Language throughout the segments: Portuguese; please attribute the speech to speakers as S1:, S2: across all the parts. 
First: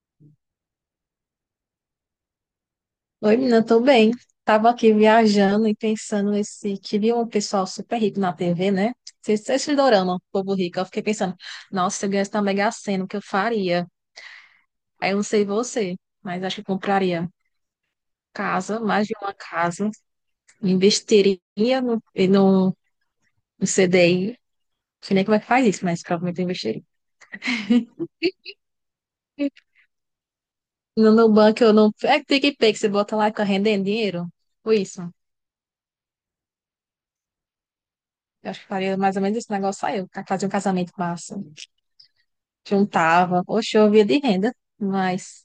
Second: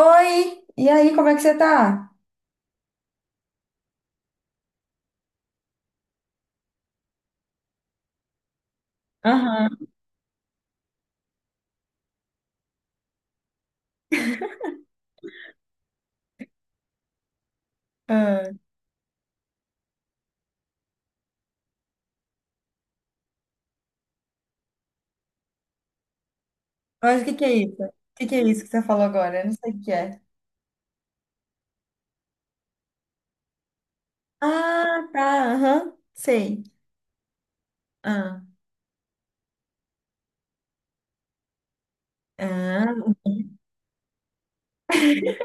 S1: Oi! E aí, como é que você tá?
S2: Oi, menina, tô bem. Tava aqui viajando e pensando nesse que vi um pessoal super rico na TV, né? Vocês se
S1: Aham.
S2: dorama, o povo rico. Eu fiquei pensando, nossa, se eu ganhasse na Mega Sena, o que eu faria? Aí eu não sei você, mas acho que eu compraria
S1: Ah,
S2: casa, mais de uma casa, investiria no, no, no CDI. Não sei nem como é que faz isso, mas provavelmente eu investiria.
S1: Mas o que que é isso? O que que é isso que você falou agora? Eu não sei o que é.
S2: No Nubank eu não. É que PicPay que você bota lá e fica rendendo dinheiro? Foi isso.
S1: Ah, tá, aham, sei. ah,
S2: Eu acho que faria mais ou menos esse negócio aí, eu fazer um casamento massa.
S1: ah.
S2: Juntava. Oxe, eu via de renda, mas.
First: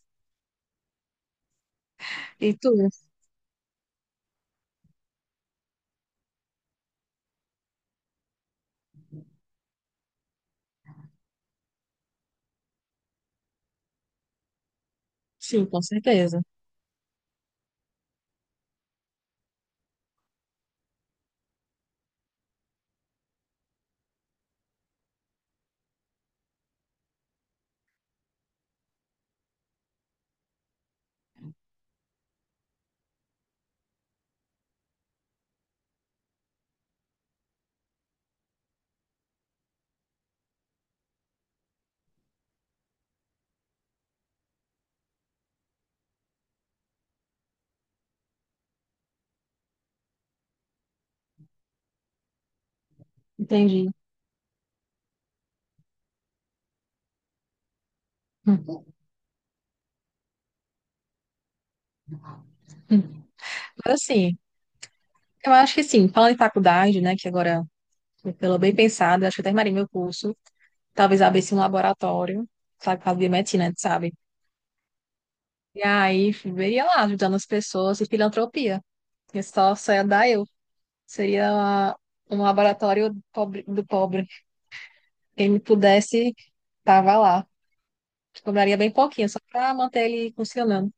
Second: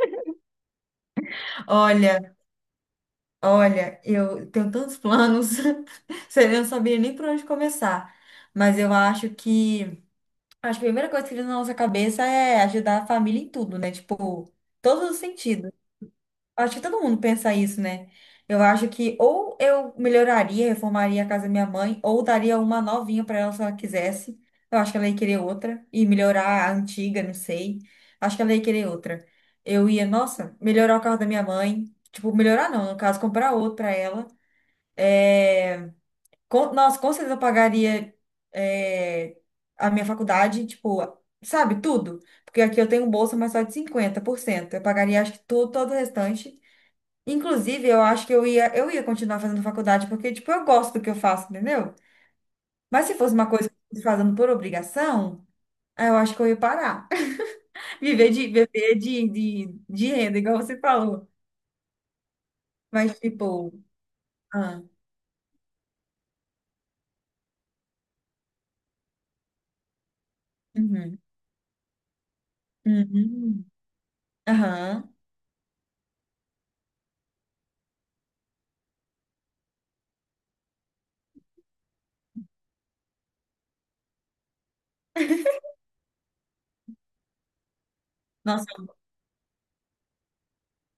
S1: Olha,
S2: E tu?
S1: olha, eu tenho tantos planos. Eu não sabia nem por onde começar. Mas eu acho que a primeira coisa que vem na nossa cabeça é ajudar a família em tudo, né? Tipo, todos os
S2: Sim,
S1: sentidos.
S2: com certeza.
S1: Acho que todo mundo pensa isso, né? Eu acho que ou eu melhoraria, reformaria a casa da minha mãe, ou daria uma novinha para ela se ela quisesse. Eu acho que ela ia querer outra e melhorar a antiga, não sei. Acho que ela ia querer outra. Eu ia, nossa, melhorar o carro da minha mãe. Tipo, melhorar não, no caso, comprar outro para ela. Com, nossa, com certeza eu pagaria é, a minha faculdade, tipo, sabe, tudo. Porque aqui eu tenho bolsa, mas só de 50%. Eu pagaria, acho que tudo, todo o restante. Inclusive, eu acho que eu ia continuar fazendo faculdade, porque, tipo, eu gosto do que eu faço, entendeu? Mas se fosse uma coisa que eu
S2: Entendi.
S1: estivesse fazendo por obrigação, aí eu acho que eu ia parar. Viver de renda, igual você falou. Mas,
S2: Hum.
S1: tipo,
S2: Mas assim,
S1: ah,
S2: eu acho que sim, falando em faculdade, né, que agora, pelo bem pensado, eu acho que eu terminarei meu curso.
S1: uhum,
S2: Talvez abrisse um laboratório, sabe, para
S1: uhum,
S2: biomedicina, sabe?
S1: aham.
S2: E aí, veria lá, ajudando as pessoas e filantropia. Que só, só ia dar eu. Seria um laboratório do pobre, do pobre. Quem me pudesse, tava lá.
S1: Nossa,
S2: Cobraria bem pouquinho, só para manter ele funcionando.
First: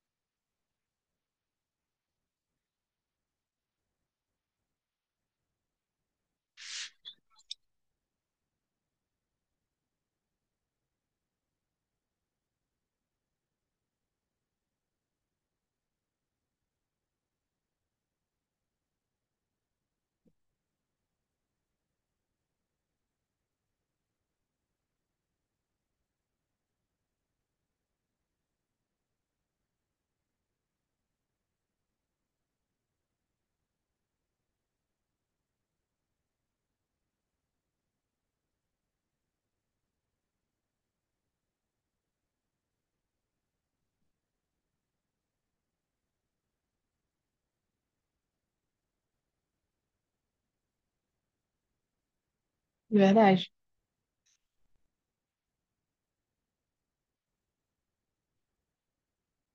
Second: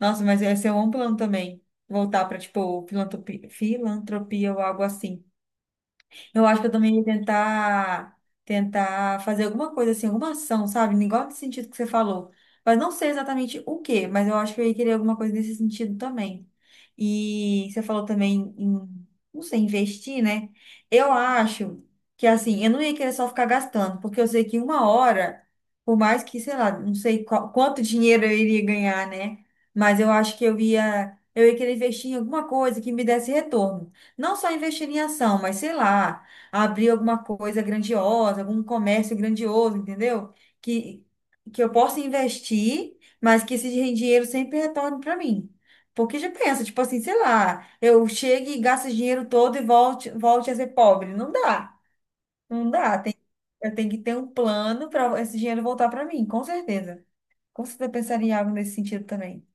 S1: nossa, mas esse é um plano também. Voltar para, tipo, filantropia ou algo assim. Eu acho que eu também ia tentar, tentar fazer alguma coisa assim, alguma ação, sabe? Igual nesse sentido que você falou. Mas não sei exatamente o quê, mas eu acho que eu ia querer alguma coisa nesse sentido também. E você falou também em, não sei, investir, né? Eu acho que assim, eu não ia querer só ficar gastando, porque eu sei que uma hora, por mais que, sei lá, não sei qual- quanto dinheiro eu iria ganhar, né? Mas eu acho que eu ia querer investir em alguma coisa que me desse retorno. Não só investir em ação, mas sei lá abrir alguma coisa grandiosa, algum comércio grandioso, entendeu? Que, que eu possa investir, mas que esse dinheiro sempre retorne para mim. Porque já pensa, tipo assim, sei lá, eu chego e gasto esse dinheiro todo e volte a ser pobre. Não dá.
S2: De verdade.
S1: Eu tenho que ter um plano para esse dinheiro voltar para mim, com certeza. Com certeza eu pensaria em algo nesse sentido também.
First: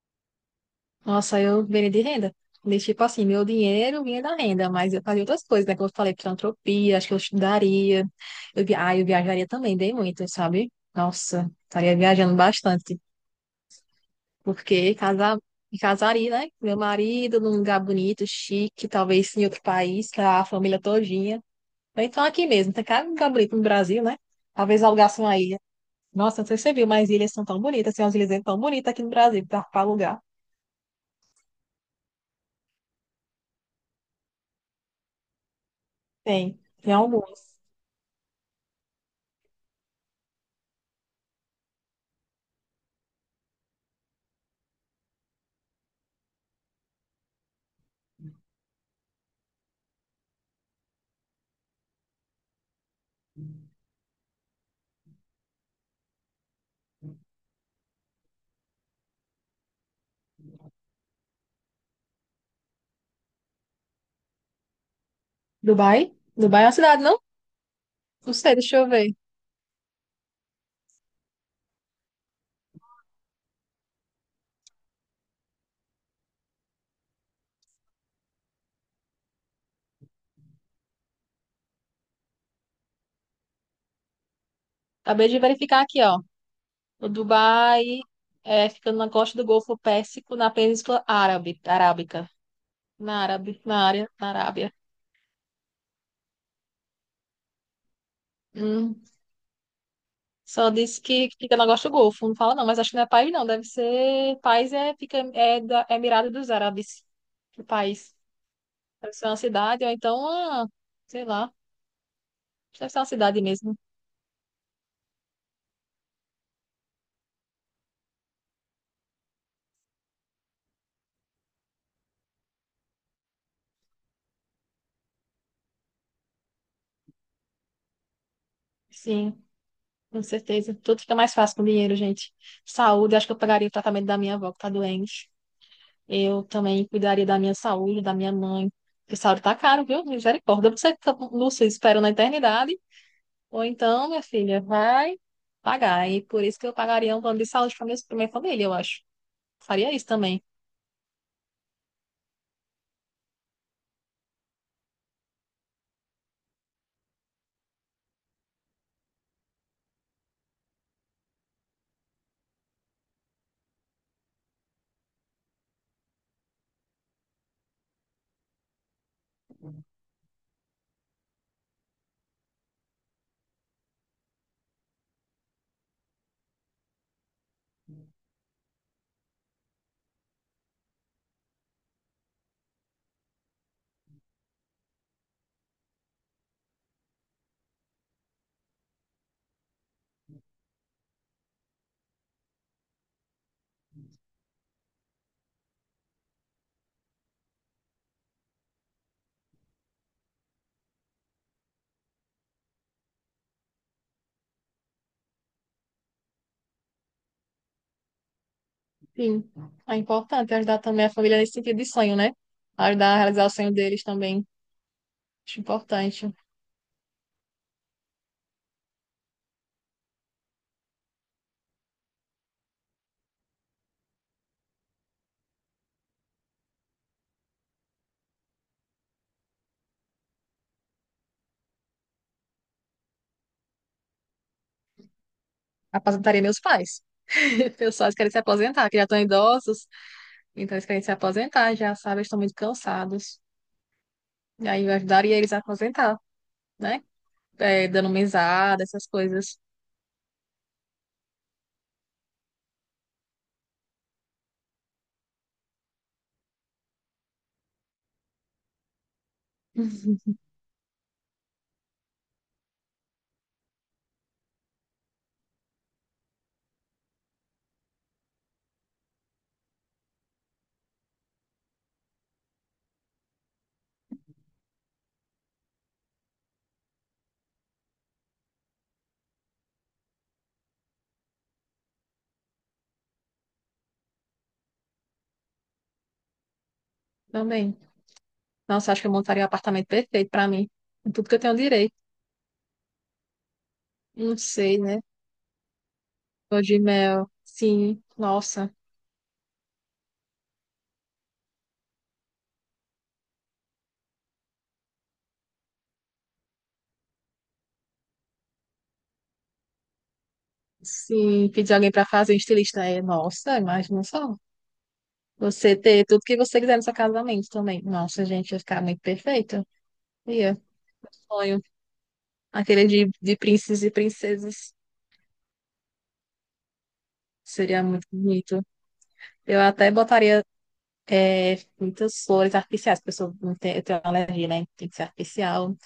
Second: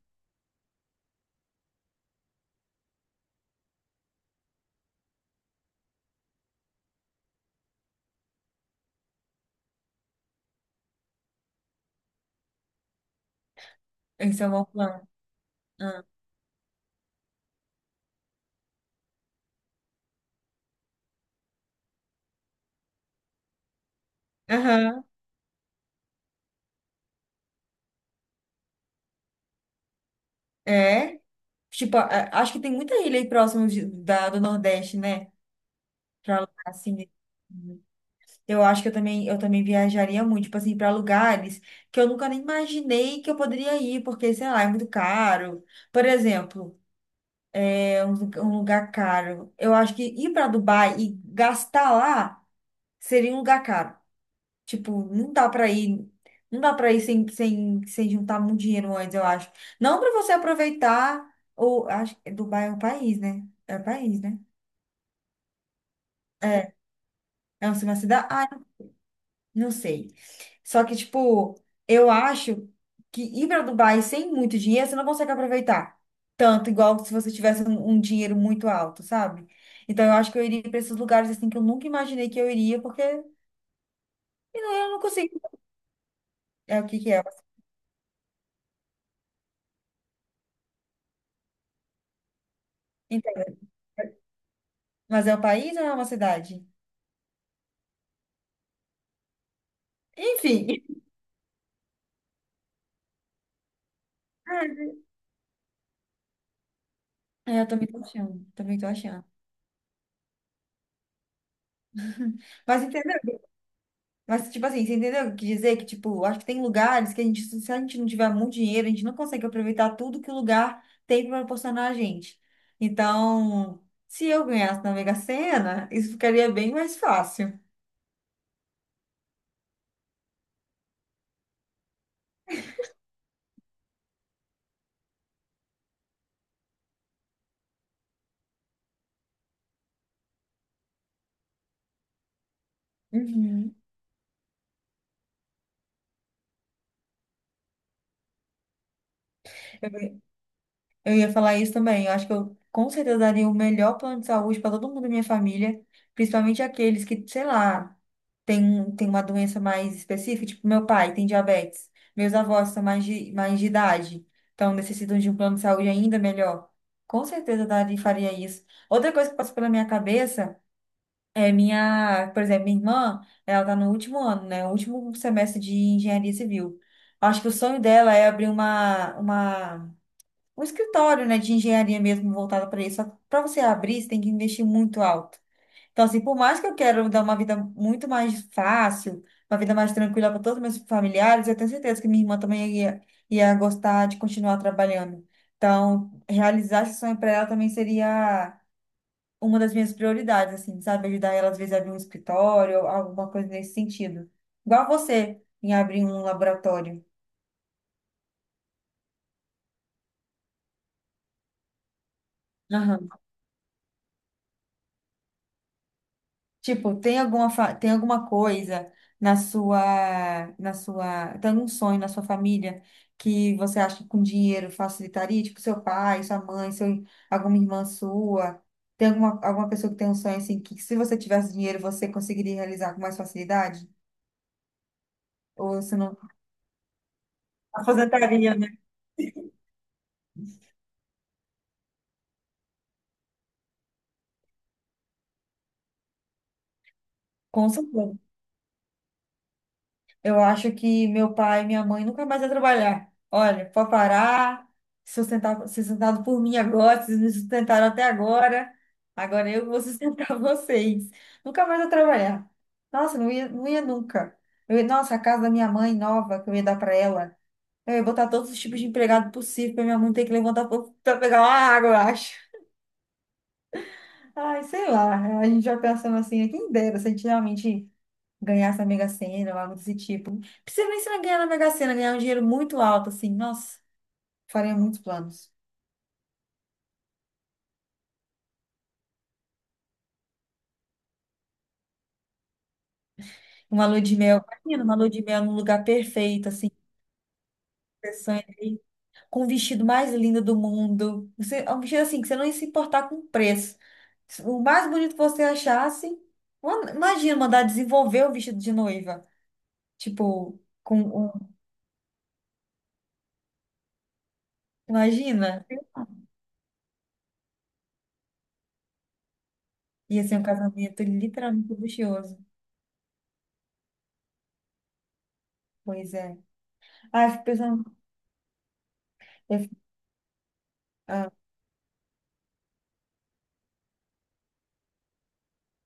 S2: Nossa, eu viria de renda. De, tipo assim, meu dinheiro vinha da renda, mas eu fazia outras coisas, né? Como eu falei, filantropia, acho que eu estudaria. Eu, eu viajaria também, bem muito, sabe? Nossa, estaria viajando bastante.
S1: Esse é o meu
S2: Porque
S1: plano.
S2: casar, me
S1: Ah.
S2: casaria, né? Com meu marido num lugar bonito, chique, talvez em outro país, com a família todinha. Ou então aqui mesmo, tem cada lugar bonito no Brasil, né? Talvez
S1: Aham.
S2: alugasse uma ilha. Nossa, não sei se você viu, mas ilhas são tão bonitas, tem umas ilhas tão bonitas aqui no Brasil para alugar.
S1: É. Tipo, acho que tem muita ilha aí da, do Nordeste, né? Pra alugar
S2: Tem,
S1: assim,
S2: tem
S1: né?
S2: algumas.
S1: Eu acho que eu também viajaria muito, tipo assim, para lugares que eu nunca nem imaginei que eu poderia ir, porque, sei lá, é muito caro. Por exemplo, é um lugar caro. Eu acho que ir para Dubai e gastar lá seria um lugar caro. Tipo, não dá para ir sem juntar muito dinheiro antes, eu acho. Não para você aproveitar, ou acho que Dubai é um país, né? É um país, né?
S2: Dubai? Dubai é uma cidade, não?
S1: É uma cidade?
S2: Não
S1: Ah,
S2: sei, deixa eu ver.
S1: não sei. Só que, tipo, eu acho que ir para Dubai sem muito dinheiro, você não consegue aproveitar tanto, igual se você tivesse um dinheiro muito alto, sabe? Então, eu acho que eu iria para esses lugares, assim, que eu nunca imaginei que eu iria, porque eu não, eu não
S2: Acabei
S1: consigo.
S2: de verificar aqui, ó.
S1: É o que
S2: O
S1: que é.
S2: Dubai é ficando na costa do Golfo Pérsico, na Península Árabe, Arábica. Na
S1: Então,
S2: Árabe, na área, na Arábia.
S1: mas é um país ou é uma cidade?
S2: Hum.
S1: Enfim.
S2: Só disse que fica na costa do Golfo, não fala não, mas acho que não é país não, deve ser... País é, fica, é da Emirado dos Árabes,
S1: É,
S2: o
S1: eu também tô
S2: país.
S1: achando, também tô
S2: Deve
S1: achando.
S2: ser uma cidade, ou então, ah, sei lá,
S1: Mas
S2: deve ser uma
S1: entendeu?
S2: cidade mesmo.
S1: Mas, tipo assim, você entendeu o que eu quis dizer? Que, tipo, acho que tem lugares que a gente, se a gente não tiver muito dinheiro, a gente não consegue aproveitar tudo que o lugar tem para proporcionar a gente. Então, se eu ganhasse na Mega Sena, isso ficaria bem mais fácil.
S2: Sim, com certeza. Tudo fica mais fácil com dinheiro, gente. Saúde, acho que eu pagaria o tratamento da minha avó que tá doente. Eu também cuidaria da minha saúde, da minha mãe. Porque saúde tá caro, viu? Misericórdia. Ou você fica, Lúcia, espera na eternidade, ou
S1: Uhum.
S2: então, minha filha, vai pagar. E por isso que eu pagaria um plano de saúde para pra minha família, eu acho. Faria isso também.
S1: Eu ia falar isso também. Eu acho que eu com certeza daria o melhor plano de saúde para todo mundo da minha família, principalmente aqueles que, sei lá, tem uma doença mais específica, tipo meu pai tem diabetes, meus avós são mais de idade, então necessitam de um plano de saúde ainda melhor. Com certeza daria, faria isso. Outra coisa que passou pela minha cabeça é minha, por exemplo, minha irmã. Ela tá no último ano, né? O último semestre de engenharia civil. Acho que o sonho dela é abrir uma um escritório, né, de engenharia mesmo voltado para isso. Só que para você abrir, você tem que investir muito alto. Então, assim, por mais que eu quero dar uma vida muito mais fácil, uma vida mais tranquila para todos os meus familiares, eu tenho certeza que minha irmã também ia gostar de continuar trabalhando. Então, realizar esse sonho para ela também seria uma das minhas prioridades, assim, sabe? Ajudar ela, às vezes, a abrir um escritório, alguma coisa nesse sentido. Igual você em abrir um laboratório.
S2: Sim, é importante ajudar também a família nesse sentido de sonho, né? Ajudar a realizar o sonho deles também. Acho importante.
S1: Tipo, tem alguma coisa na sua, na sua, tem algum sonho na sua família que você acha que com dinheiro facilitaria? Tipo, seu pai, sua mãe, seu, alguma irmã sua. Tem alguma pessoa que tem um sonho assim que, se você tivesse dinheiro, você conseguiria realizar com mais facilidade? Ou você não...
S2: Aposentaria meus pais. Meus pais querem se
S1: Aposentaria, né?
S2: aposentar, que já estão idosos, então eles querem se aposentar, já sabem, eles estão muito cansados. E aí eu ajudaria eles a aposentar, né?
S1: Com
S2: É, dando
S1: certeza.
S2: mesada, essas coisas.
S1: Eu acho que meu pai e minha mãe nunca mais vai trabalhar. Olha, pode parar, sustentar, ser sustentado por mim agora. Vocês me sustentaram até agora, agora eu vou sustentar vocês. Nunca mais vou trabalhar. Nossa, não ia nunca. Nossa, a casa da minha mãe nova que eu ia dar para ela, eu ia botar todos os tipos de empregado possível para minha mãe ter que levantar para pegar uma água, eu acho. Ai, sei lá, a gente já pensando assim, quem dera se a gente realmente ganhar essa Mega Sena ou algo desse tipo. Não precisa nem ser ganhar na Mega Sena, ganhar um dinheiro muito alto, assim. Nossa, faria muitos planos.
S2: Também. Nossa, acho que eu montaria um apartamento perfeito pra mim. Com tudo que eu tenho direito.
S1: Uma lua de
S2: Não
S1: mel,
S2: sei,
S1: imagina, uma
S2: né?
S1: lua de mel num lugar perfeito,
S2: Lua
S1: assim,
S2: de mel. Sim, nossa.
S1: interessante, com o vestido mais lindo do mundo. É um vestido assim, que você não ia se importar com o preço. O mais bonito que você achasse. Mano, imagina mandar desenvolver o vestido de noiva. Tipo, com
S2: Sim,
S1: um.
S2: pedir alguém pra fazer um estilista. É, nossa, imagina só.
S1: Imagina.
S2: Você ter tudo que você quiser no seu casamento também. Nossa, gente, ia ficar muito perfeito.
S1: Ia ser um
S2: Ia,
S1: casamento
S2: sonho.
S1: literalmente luxuoso.
S2: Aquele de príncipes e princesas.
S1: Pois é. Ah, eu fico
S2: Seria
S1: pensando.
S2: muito bonito.
S1: eu
S2: Eu
S1: fico-
S2: até botaria
S1: ah,
S2: muitas flores artificiais, porque eu, sou, não tenho- eu tenho uma alergia, né? Tem que ser artificial.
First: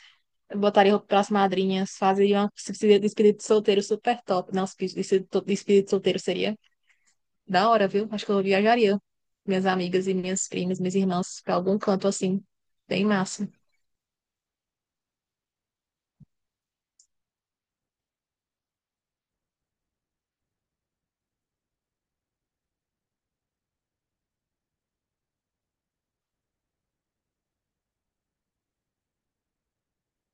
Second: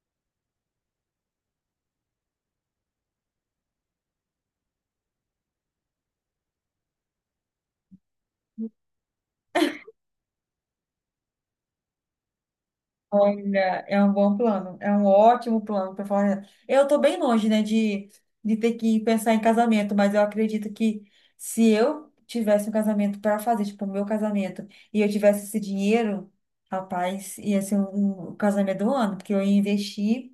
S2: Eu botaria roupa para as madrinhas, fazeria uma se precisa de espírito solteiro super top. Não, se precisa de espírito solteiro seria da hora, viu? Acho que eu viajaria. Minhas amigas e minhas primas, minhas irmãs, para algum canto assim. Bem massa.
S1: Olha, é um bom plano, é um ótimo plano para falar. Eu estou bem longe, né, de ter que pensar em casamento, mas eu acredito que, se eu tivesse um casamento para fazer, tipo, o meu casamento, e eu tivesse esse dinheiro, rapaz, ia ser um casamento do ano, porque eu ia investir.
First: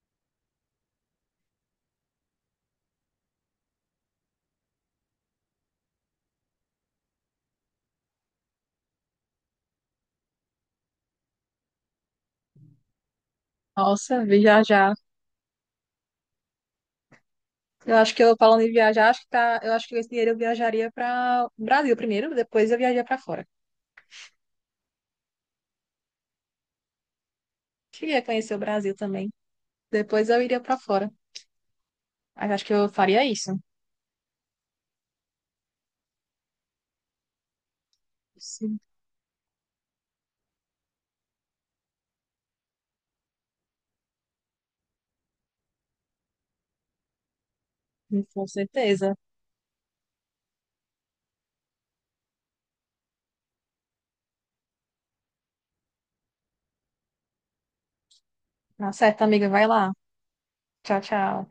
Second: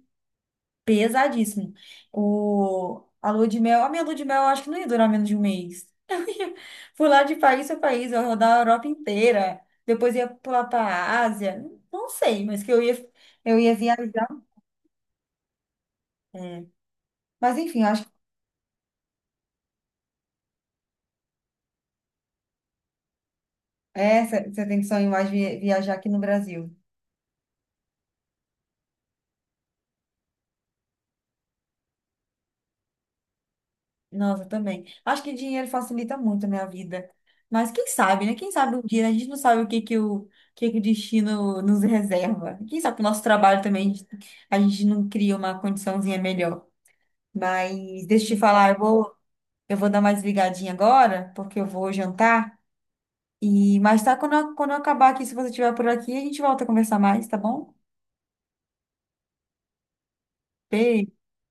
S1: Pesadíssimo. A lua de mel, a minha lua de mel, eu acho que não ia durar menos de um mês. Eu ia pular de país a país, eu ia rodar a Europa inteira, depois ia pular para a Ásia, não sei, mas que eu ia
S2: Nossa,
S1: viajar.
S2: viajar.
S1: É. Mas enfim, eu
S2: Eu
S1: acho que
S2: acho que eu falando em viajar, acho que tá, eu acho que esse dinheiro eu viajaria para o Brasil primeiro, depois eu viajaria para fora.
S1: essa você tem que sonhar mais viajar aqui no Brasil.
S2: Queria conhecer o Brasil também. Depois eu iria para fora. Mas acho que eu faria isso.
S1: Nossa, também. Acho que dinheiro facilita muito, né, a vida. Mas quem sabe, né? Quem sabe
S2: Sim,
S1: um dia, né? A gente não sabe que o destino nos reserva. Quem sabe o nosso trabalho também, a gente não cria uma condiçãozinha melhor. Mas deixa eu te
S2: com
S1: falar,
S2: certeza.
S1: eu vou dar mais ligadinha agora, porque eu vou jantar. E mais tá quando quando eu acabar aqui, se você estiver por aqui, a gente volta a conversar mais, tá bom?
S2: Tá certo, amiga, vai lá. Tchau,
S1: Beijo.
S2: tchau.